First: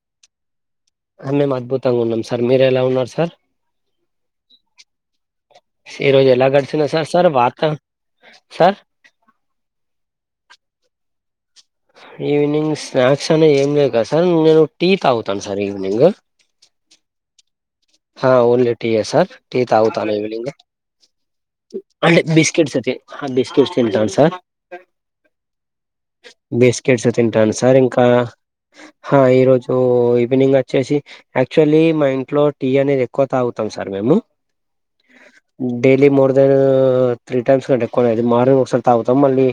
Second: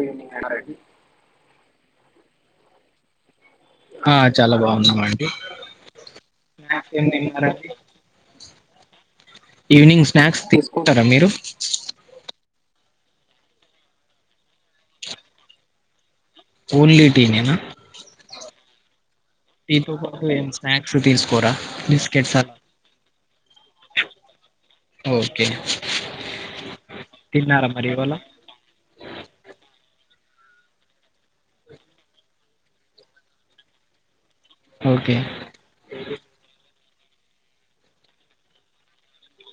Evening అన్నారండి మేము అద్భుతంగా ఉన్నాం సార్ మీరు ఎలా ఉన్నారు సార్ ఆ చాలా బాగున్నామండి ఏ రోజు ఎలా గడిసియనై స్నాక్స్ ఏం సార్ వార్త తిన్నారండి సార్ ఈవినింగ్ స్నాక్స్ తీసుకుంటారా మీరు ఈవినింగ్ స్నాక్స్ అనే ఏం లేదు కదా సార్ నేను టీ తాగుతాను సార్ ఈవినింగ్ ఓన్లీ టీ నేనా ఆ ఓన్లీ టీ ఏ సార్ టీ టీతో తగుతాను పాటు ఏం ఈవినింగ్ స్నాక్స్ తీసుకోరా అంటే బిస్కెట్స్ అలా బిస్కట్స్ తే ఆ బిస్కెట్ తింటాం సార్ ఓకే బిస్కెట్స్ తింటాను తిన్నారా సార్ మరి ఇంకా ఇవాళ ఈరోజు సో ఈవినింగ్ వచ్చేసి యాక్చువల్లీ మా ఇంట్లో టీ అనేది ఎక్కువ తాగుతాం సార్ మేము okay daily more than three times ఎక్కువ మార్నింగ్ ఒకసారి తగుతం మళ్ళీ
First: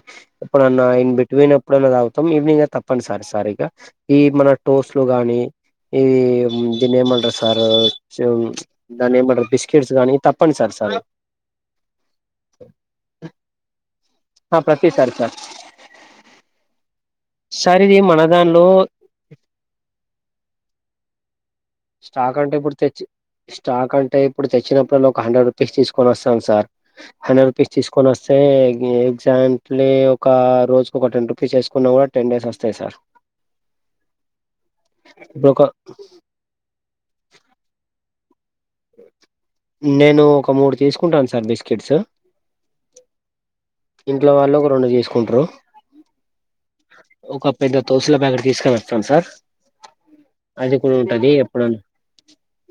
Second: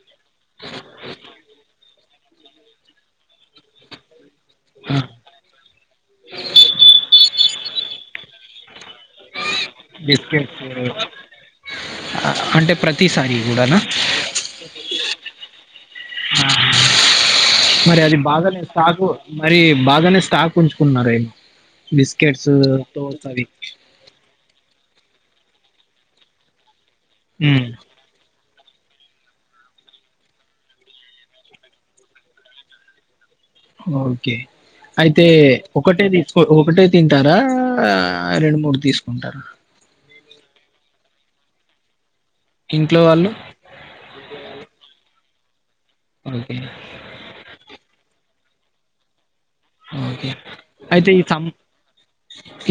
ఏప్పుడన్న ఎన్ బేట్ ఏప్పుడన్న తగుతం ఈవినింగ్ తప్పనీ సారీ సారీ ఇగా ఈ మన ఆ, టోస్లు గాని ఇది దిన్ని ఏమంటారు సార్ సేమ్ దాన్ని ఏమంటారు బిస్ బిస్కెట్స్ అంటే ప్రతిసారి కూడానా ప్రతి సారి సార్ సార్ ఇది మరి అది మన బాగానే దానిలో స్టాక్ మరి బాగానే స్టాక్ ఉంచుకున్నారా స్టాక్ అంటే ఇప్పుడు తెచ్చి అవి స్టాక్ అంటే ఇప్పుడు తెచ్చిన ఎప్పుడన్న ఒక హండ్రెడ్ రూపీస్ తీసుకొని వస్తాం సార్ హండ్రెడ్ ఉమ్, రూపీస్ తీసుకొని వస్తే ఎగ్జాక్ట్లీ ఒక రోజుకు ఒక టెన్ రూపీస్ వేసుకున్నా కూడా టెన్ డేస్ వస్తాయి సార్ ఓకే అయితే ఇప్పుడు ఒక ఒకటే ఒకటే తింటరా ఆ రెండు మూడు తీసుకుంటార నేను ఒక మూడు తీసుకుంటాను సార్ బిస్కెట్స్ ఇంట్లో వాళ్ళు ఇంట్లో వాళ్ళు ఒక రెండు చేసుకుంటారు ఓకే ఒక పెద్ద తోసుల ప్యాకెట్ తీసుకని వస్తాం సార్ ఓకే అది కూడా అయితే ఈ ఉంటది సమ్ ఎప్పుడు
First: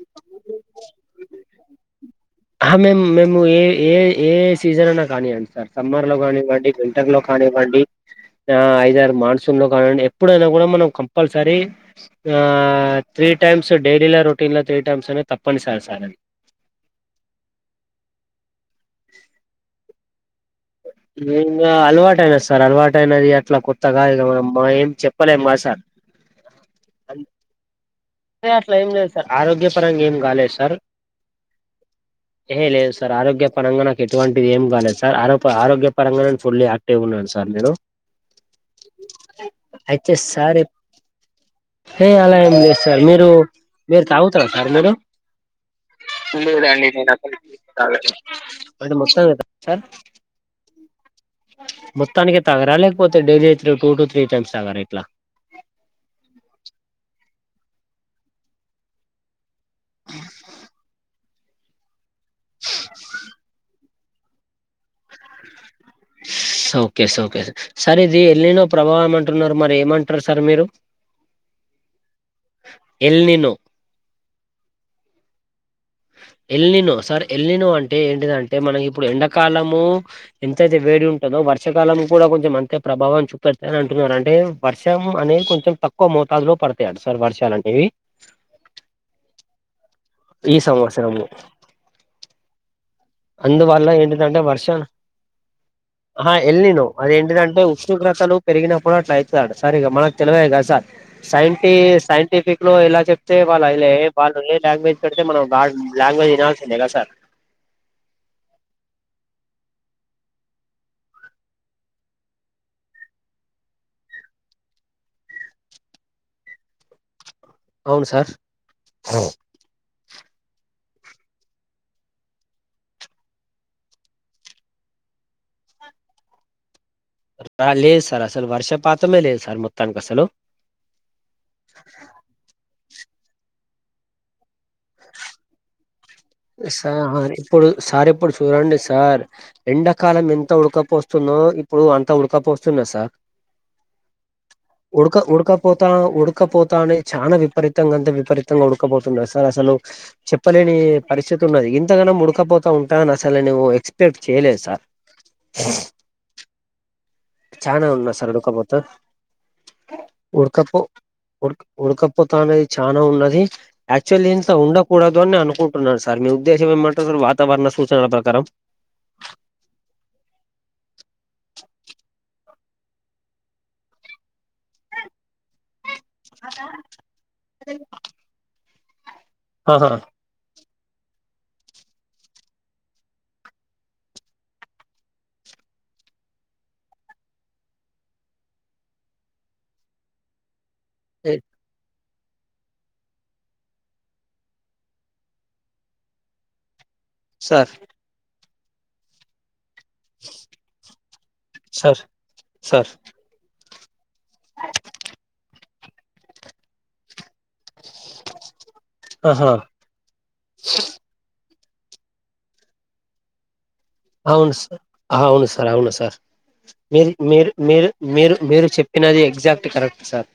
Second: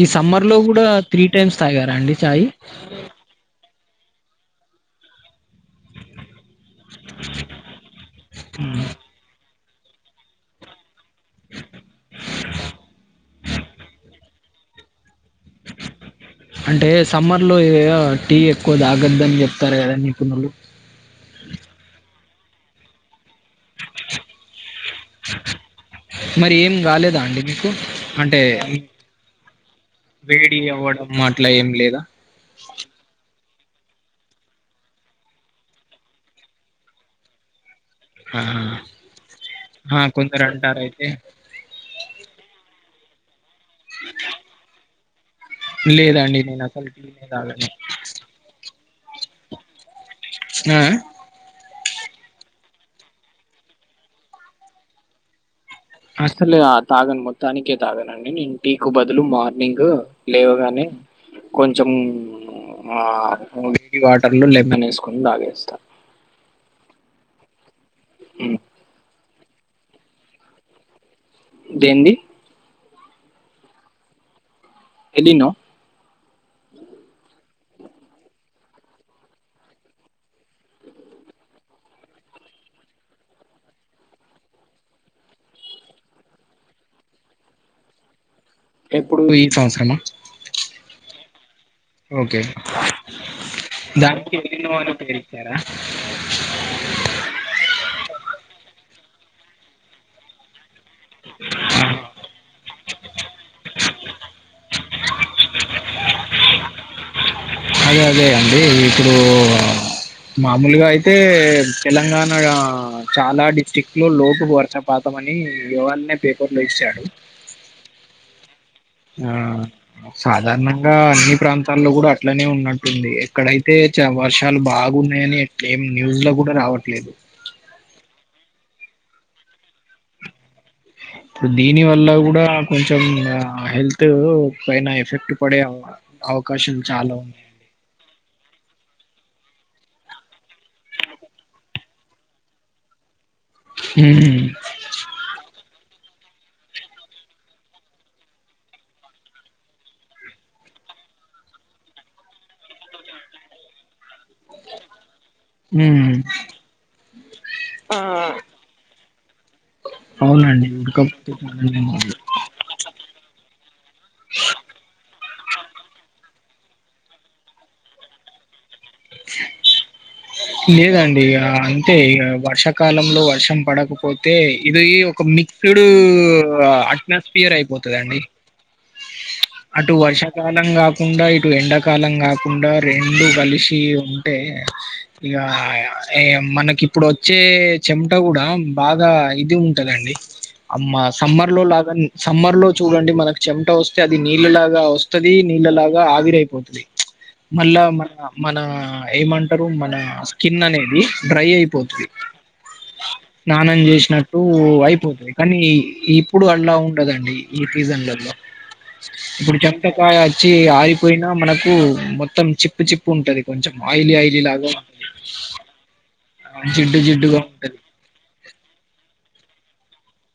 ఈ సమ్మర్ లో కూడా త్రీ టైమ్స్ తాగారా అండి చ ఆ మేము మేము ఏ ఏ ఏ సీజన్ అన్న కానీయండి సార్ సమ్మర్ లో కానివ్వండి వింటర్ లో కానివ్వండి ఆ హ్మ్. ఐదారు మాన్స్ కానిండి ఎప్పుడైనా కూడా మనం కంపల్సరీ ఆ త్రీ టైమ్స్ డైలీ రో ఇల్ల త్రి టైమ్స్ అనీ తప్పనిసరి సార్ అంటే సమ్మర్ లో ఇయా టీ ఎక్కువ తాగద్దని చెప్తారు కదా నిపుణులు ఇంగా అల్వాట అయిన సార్ అల్వాట అయినది అట్లా కొత్తగా ఇక మానం ఏం చెప్పలేం కాదా సార్ మరి ఏం కాలేదా అంటే అండి మీకు? అంటే అట్లా ఉ ఏం లేదు సార్ ఆరోగ్యపరంగా ఏం వేడి అవ్వడం. ఊ అట్ల ఏం లేదా ఎహే లేదు సార్ ఆరోగ్యం పరంగా నాకు ఎటువంటిది ఏం కాలేదు సార్ ఆరోప్ ఆరోగ్య పరంగా నేను ఫుల్లీ ఆక్టివ్ గా ఉన్నాన్ సార్ నేను. ఆహా! ఆ ఐతే కొందరు సార్ ఎప్ అంటారు అయితే ఏ అల ఏం లేద్ సార్ మీరు మీరు తాగుతర సార్ మీరు? లేదండి నేను అసలు టీ నే దాగను. అంటే మొత్తానికి తాగరా స్నా మొత్తానికే తాగరా లేకపోతే డైలీ త్రు టూ టు త్రీ టైమ్స్ తాగరా ఇట్ల అస్సలే ఆ తాగను మొత్తానికే తాగనండి నేను టీకు బదులు మార్ నింకు లేవగానే కొంచెం ఆ ఓన్లీ ఈ వాటర్ లో లెమన్ ఏసుకొని దాగెస్తా స్ సోకే సోకే సర్ ఇది ఉమ్. ఎల్నినో ప్రభావం ఏమన్ టున్నారు మరి ఏమంటర్ సర్ మీరు దేంది El Nino El Nino El Nino sir El Nino అంటే ఏంటిదంటే మనకి ఇప్పుడు ఎండాకాలము ఎంతైతే వేడి ఉం టుదో వర్షకాలం కూడా కొంచెం అంతే ప్రభావం చూపెడ్తదని అంటున్నారు అంటే వర్షం అనేది కొంచెం తక్కువ మొ మోతాదులో పడతాయాట సార్ వర్షాలంటివి ఎప్పుడు ఈ సంవత్సరమా? ఈ సంవత్సరము. ఓకే అందువల్ల దానికి ఏంటిదంటే వర్ష ఎలినో అని పేరు ఇచ్చారా ఆహ ఎల్నినో అదేంటిదంటే ఉష్ణోగ్రతలు పెరిగినప్ పుడట్లయితదాట సార్ ఇగ మనకి తెలివలే గద సార్ సైంటి సైంటిఫిక్ లో ఇలా చెప్తే వాళ్ళు ఐల ఏ వాళ్ళు ఏ లాంగ్వేజ్ పెడితే మనం వాడ్ లాంగ్వేజ్ వినాల్సిందే కద సార్ గదే అండి ఇప్పుడు మామూలుగా అయితే తెలంగాణ చాలా డిస్టిక్ట్ లో లోటు వర్షపాతం వని ఇవాల్నే పేపర్ లో ఇచ్చాడు అవును సార్ ఆ సాధారణంగా అన్ని ప్రాంతాల్లో కూడా అట్లనే ఉన్నట్టుంది ఎక్కడైతే చ వర్షాలు బా గున్నాయని ఎట్ల్ ఏం న్యూస్ ల కూడా రావట్ రా లేదు సార్ అసలు వర్షపాతమే లేదు సార్ మొత్తానికి అసలు ఇప్పుడు దీని వల్ల కూడా కొంచెం ఆ హెల్తూ పైనా ఎఫెక్ట్ పడే అవ్ సార్ ఇప్పుడు సార్ ఇప్పుడు చూరండి సార్ ఎండాకాలం ఎంత ఉడకపోస్తుందో ఇప్పుడు అంత ఉడకపోస్తున్నద్ సార్ ఉడక ఉడక పోత ఉడుక్ ఉడకపోతానే చానా విపరీతంగా అంతా విపరీతంగా ఉడకపోతున్నాద్ సార్ అసలు చెప్పలేని పరిస్థితి ఉన్నది గింతగనం ఉడకపోతా ఉంటదని అసలు నేను ఎక్స్ పెక్ట్ చేయలేదు సార్ ఉమ్ చానా ఉన్నది సార్ ఉడకపోత అవునండి ఉడక ఉడ్ ఉడకపోత అనేది చానా ఉన్నది యాక్చువల్లీ ఇంత ఉండకూడదు అని అనుకుం మీ ఉద్దేశంట [unintelligible] వతారణ సూచన ప్రారం [inaudible] లేదండి ఇగ అంతే ఇగ వర్షాకాలంలో వర్షం పడకపోతే ఇది ఒక మిడ్ అట్మాస్ఫియర్ అయిపోతదండి ఆహా అటు వర్షాకాలంగా కాకుండా ఇటు ఎండాకాలం కాకుండా రెండు కలిసి ఉంటే ఇగ మనకి ఇప్పుడు వచ్చే చెమట కూడా బాగా ఇది ఉంటదండి అమ్మా ఏ సమ్మర్ లో లాగా సమ్మర్ లో చూడండి మనకి చెమట వస్తే అది నీళ్ళలాగా వస్తది నీళ్ళలాగా ఆవిరైపోతది సార్ మళ్ళా మన మన ఏమంటారు మన స్కిన్ అనేది డ్రై సార్ అయిపోతది సార్ స్నానం చేసినట్టు అయిపోతది కానీ ఇప్పుడు అలా ఉండదండి ఈ సీజన్లలో ఆహా ఇప్పుడు చెమట కాయ వచ్చి ఆగిపోయినా మనకు ప్పు మొత్తం చిప్పు చిప్పు ఉంటది కొంచెం ఆయిలీ ఆయిలీ అవును లాగా సార్ అవును సార్ అవును సార్ ఆ జిడ్డు మీరు జిడ్డుగా మీరు ఉంటది మీరు మీరు మీరు చెప్పినది ఎగజాక్ట్ కరక్ట్ సార్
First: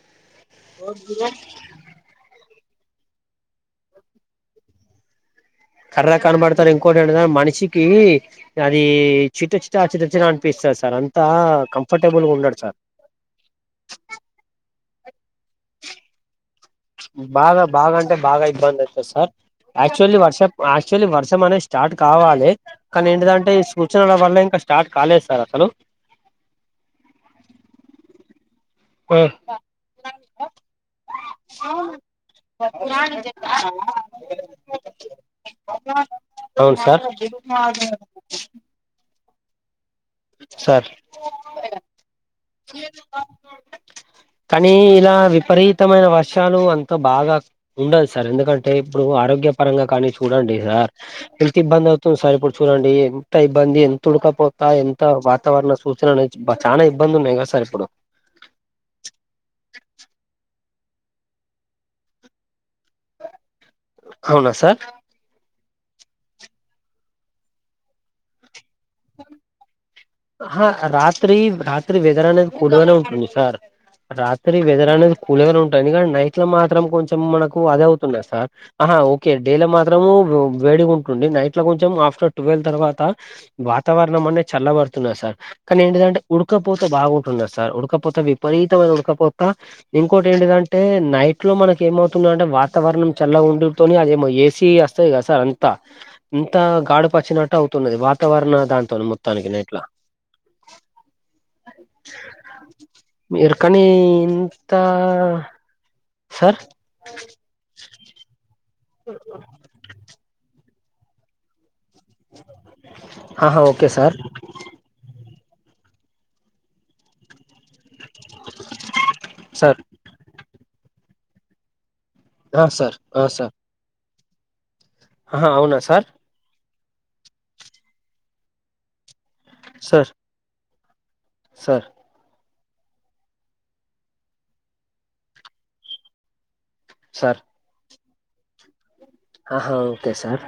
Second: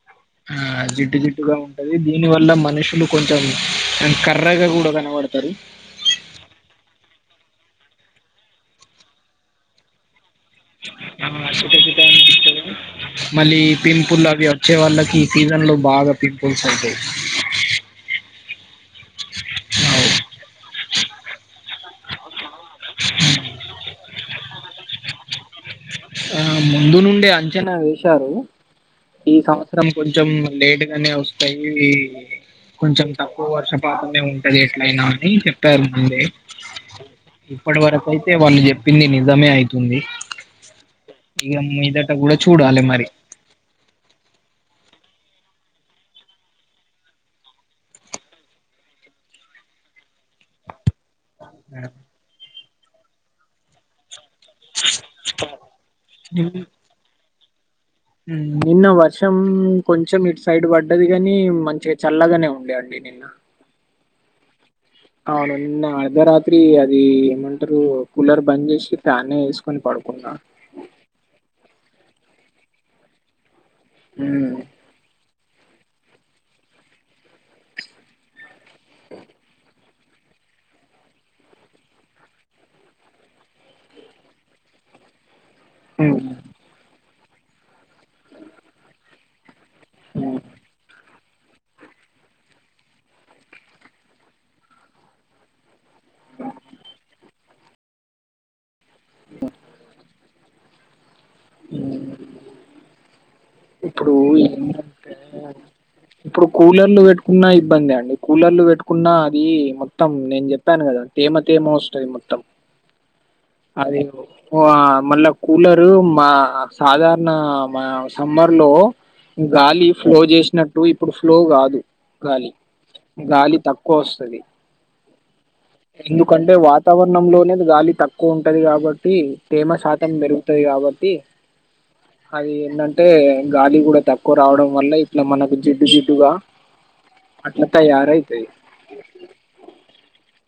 ఆ జిడ్డు జిడ్డు గా ఉంటది దీని వల్ల మ మనుషులు కొంచెం అండ్ కర్రగా కూడా కనబడతారు కర్ర కనబడతారు ఇంకోటి ఎంటదంటే మనిషకి అది చిట్ట చిట్ట చిట చిట అనిపిస్తది సార్ అంతా కంఫర్టబుల్ గా ఉండడు సార్ మళ్ళీ పింపుల్ అవి వచ్చే వాళ్ళ ఈ సీజన్ లో బాగా పి బాగా బాగా అంటే బాగా ఇబ్బంది అయితది సార్ యాక్చువల్లీ వర్ష యాక్చువల్లీ వర్షం అనేది స్టార్ట్ కావాలి కానీ ఏంటిదంటే ఈ సూచనల వల్ల ఇంకా స్టార్ట్ కాలేదు సార్ అసలు ఆ ముందు నుండి అంచనా వేశారు ఆ, ఈ సంవత్సరం కొంచెం లేట్గానే వస్తాయి కొంచెం తక్కువ వర్షపాతమే ఉంటది ఎట్లయినా అని చెప్పారు ముందే అవును సార్ ఇప్పటి వరకు అయితే వాళ్ళు చెప్పింది నిజమే అయితుంది సార్ ఇగ మీదట కూడ చూడాలి మరి కానీ ఇలా విపరీతమైన వర్షాలు అంత బాగా ఉండదు సార్ ఎందుకంటే ఇప్పుడు ఆరోగ్య పరంగా కానీ చూడండి సార్ ఎంత ఇబ్బంది అవుతుంది సార్ ఇప్పుడు చూడండి ఎంత ఇబ్బంది ఎంత ఉడకపో ఎంత వాతావరణ సూచనలు చానా ఇబ్బంది ఉన్నాయి కదా సార్ ఇప్పుడు ఉం నిన్న వర్షం కొంచం ఇటు సైడ్ పడ్ పడ్డది కాని మంచిగా చల్లగానే ఉండేండి నిన్న అవునా సార్ అవును నిన్న అర్ధరాత్రి అది ఏమంటారు కూలర్ బంద్ చేసి ఫ్యాన్ యే ఏసుకుని పడుకు హా రాత్రి రాత్రి వెదర్ అనేది కూల్ గానే ఉంటుంది సార్ ఉమ్, రాత్రి వెదర్ అనేది కూల్ గానే ఉంటది ఎందు కంటే నైట్ లో మాత్రం కొంచెం మనకు అది అవుతున్నాది సార్ ఆహా ఓకే డేల మా వేడి ఉంటుంది నైట్ లో కొంచెం ఆఫ్టర్ ట్వెల్వ్ తర్వాత వాతావరణం అనే చల్లబడుతుంది సార్ కానీ ఏంటిదంటే ఉమ్, ఉడకపోత బాగుంటున్నారు సార్ ఉడకపోత విపరీతమైన ఉడకపోత ఇంకోటి ఏంటిది అంటే నైట్ ఇంట్లో మనకి ఏమవుతుంది అంటే వాతావరణం చల్లగా ఉండుతోని అదేమో ఏసీ వస్తది కదా సార్ అంతా ఇంత గాడ్పోచ్చినట్టు అవుతున్నది వాతావరణ దాంతో మొత్తానికి నైట్లా. ఉమ్. ఆహ్. మీరు కాని ఇప్పుడు ఇంత. ఏంటంటే ఇప్పుడు సార్ కూలర్లు పెట్టుకున్న ఇబ్బందే అండి కూలర్లు పెట్టుకు. కున్నాది మొత్తం నేను చెప్పాను కదా తేమ తేమో. మొత్తం ఆహా ఓకే అది సార్ ఆహ్ మళ్ళా. కూలరు మా సాధారణ మా. సమ్మర్ లో సార్ గాలి ఫ్లో చేసినట్టు ఇప్పుడు ఫ్లో కాదు. గాలి ఆ సార్ ఆ సార్ గాలి తక్కువ వస్తది ఆహా అవునా సార్ ఎందుకంటే వాత. వాతావరణ లోనేది గాలి తక్కువ ఉంటది కాబట్టి తేమ సార్ శాతం పెరుగుతది కాబట్టి. సార్. అది ఏంటంటే గాలి కూడా తక్కువ రావడం వల్ల ఇట్లా మనకు జిడ్డు జిడ్డుగా. సార్ అట్లా తయారైతది. ఆహా ఓకే సార్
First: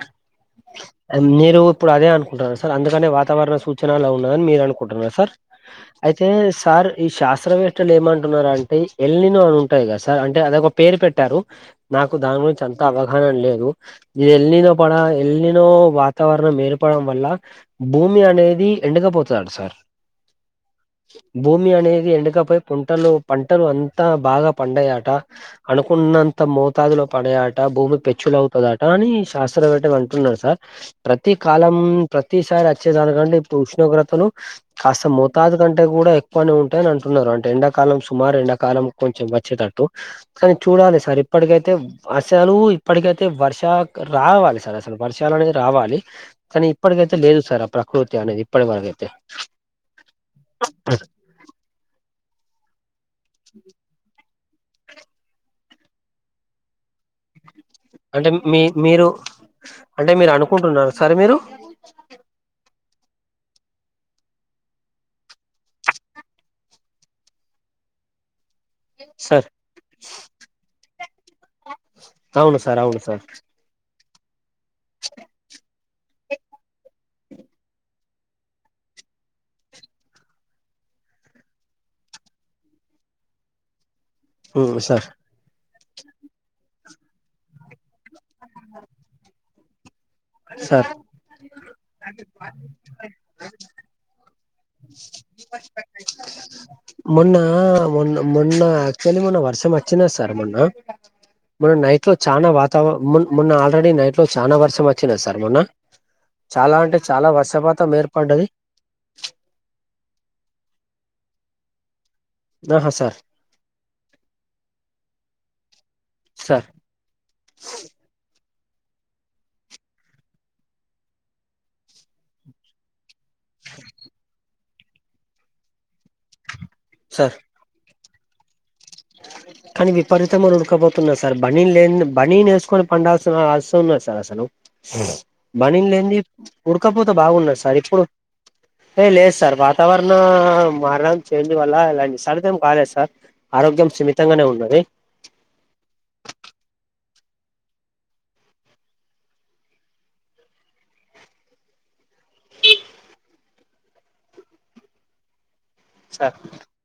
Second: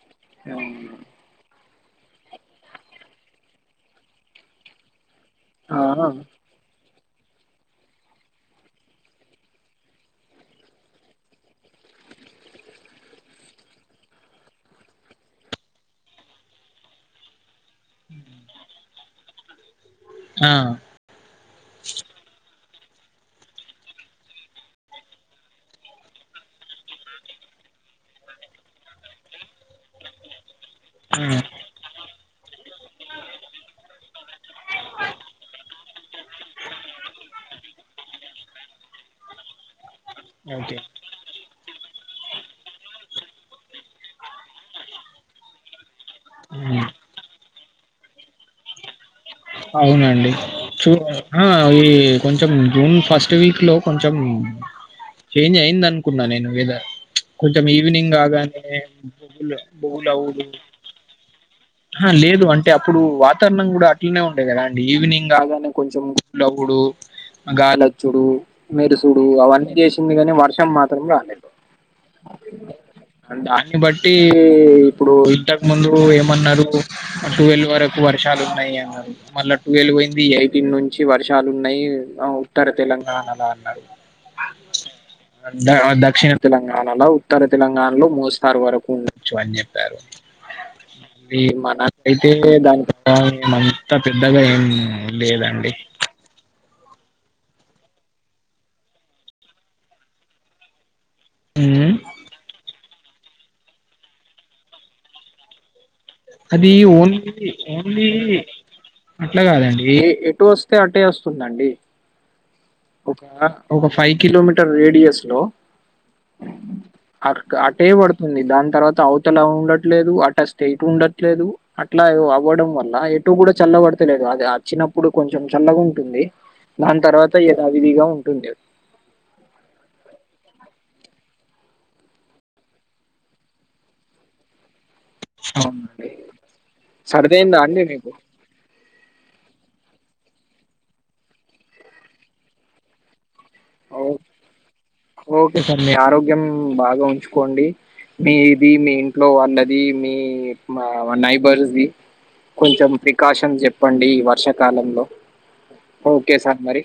ఆహ్ మీరు. ఇప్పుడు అదే అనుకుంటున్నారు సార్ అందుకనే వాతావరణ సూచనలు ఉన్నదని మీరు అనుకుంటున్నారు సార్. అయితే ఆ సార్. ఈ శాస్త్రవేత్తలు ఏమంటున్నారు అంటే ఎల్ నినో అని ఉంటాయి కదా సార్ అంటే అదోక పేరు పెట్టారు. నాకు దాని గురించి అంత అవగాహన లేదు. ఇ ఎల్ నినో పడ ఎల్ నినో వాతావరణం ఏర్పడం వల్ల. భూమి అనేది ఎండకపోతది అంట సార్ ఆ భూమి అనేది ఎండకపోయి. పంటలు పంటలు అంతా బాగా పండయట అనుకున్నంత మోతాదులో పడయట. భూమి పెచ్చులు అవుతయట అని శాస్త్రవేత్తలు అంటున్నారు సార్ ప్రతి కాలం. ప్రతిసారి వచ్చేదానికంటే ఇప్పుడు ఉష్ణోగ్రతలు కాస్త మోతాదు కంటే కూడా ఎక్కువనే ఉంటాయని అంటు అంటే ఎండాకాలం సుమారు ఎండాకాలం కొంచెం వచ్చేటట్టు. కానీ చూడాలి సార్ ఇప్పటికైతే అసలు ఇప్పటికైతే. అయితే వర్ష రావాలి సార్ అసలు వర్షాలు అనేది రావాలి కానీ ఓకే ఇప్పటికైతే లేదు సార్. ప్రకృతి అనేదిప్పటీ వరకైతే. అవునండి చూ ఆహ్ ఈ కొంచెం జూన్. ఫస్ట్ వీక్ లో కొంచెం చేంజ్ అయింది అనుకున్నా నేను వెదర్ ప్చ్. కొంచెం ఈవినింగ్ అంటే మీ కాగానే మీరు కూల్ కూల్ అంటే మీరు ఆవ్వుడు. అనుకుంటున్నారా సార్ మీరు ఆహ్ లేదు అంటే అప్పుడు వాతావరణం కూడా. ఇట్లనే ఉండే కదా అండి ఈవినింగ్ కాగానే కొంచెం కూలవుడు గాలోచ్చుడు. మెరుసుడు సార్ అవన్నీ చేసింది కానీ వర్షం మాత్రం రాలేదు. అవును సార్ అవును సార్. టి ఇప్పుడు ఇంతకు ముందు ఏమన్నారు టువెల్ వరకు వర్షాలు ఉన్నాయి అని. మళ్ళ టువెలు పోయింది ఎయిటిన్ నుంచి వర్షాలు ఉన్నాయి ఉత్తర తెలంగాణలో అన్నారు. ఉమ్ సార్ ద దక్షిణ తెలంగాణలో ఉత్తర తెలంగాణలో మోస్తారు వరకు ఉండొచ్చు అని చెప్పారు. సార్ అది మనకైతే దాని [unintelligible] పెద్దగా ఏం లేదండి. మొన్న మొన్న మొన్న యాక్చువల్లీ మొన్న వర్షం వచ్చిందా సార్ మొన్న. మొన్న ఉమ్, నైట్ లో చానా వాతావరణం మొన్ మొన్న ఆల్రెడీ నైట్ లో చానా వర్షం వచ్చిందా సార్ మొన్న. అది చాలా అంటే చాలా ఓన్లీ వర్షపాతం ఓన్లీ ఏర్పడ్డది అట్లా కాదండి ఎటు వస్. అంతే అట్టే వస్తుందండి. ఆహా సార్ ఒక ఒక ఫైవ్ కిలోమీటర్ రేడియస్ లో. సార్ ఆహ్ అట్టే పడుతుంది దాంతో. తర్వాత అవతల ఉండట్లేదు అట్ట స్టేట్ ఉండట్లేదు అట్లా అవ్వడం వల్ల చుట్టూ కూడా చల్లబడతలేదు అది అచ్చినప్పుడు కొంచెం చల్లగా ఉంటుంది దాని తర్వాత యదావిధిగా ఉంటుంది అ కానీ విపరీతంగా ఉడకపోతున్నాది సార్ బనీన్ లేని బనీన్ నేసుకొని పండాల్సిన అసం ఉన్నాది సార్ అసలు బనిన్ అవునండి. లేనిది ఉడకపోతే సరిదయిందా బాగున్నది సార్ అండి ఇప్పుడు మీకు? ఏ లేదు సార్ వాతావరణం మారడం చేంజ్ వల్ల ఇలా ని సార్త ఏం బాగాలేదు సార్ ఆర ఓ ఓకే సార్ మీ ఆరోగ్యం బాగా ఉంచు కోండి మీది మీ ఇంట్లో వాళ్ళది మీ మా నైబర్స్ది కొంచెం ప్రికాషన్స్ చెప్పండి ఈ వర్షాకాలంలో ఓకే సార్ మరి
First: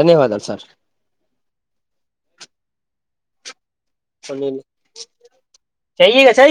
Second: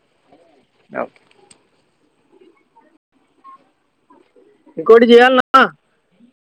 ధన్యవాదాలు సార్ ఓకే పోన్నీ ఇంకోటి చేయాలనా? చేయ్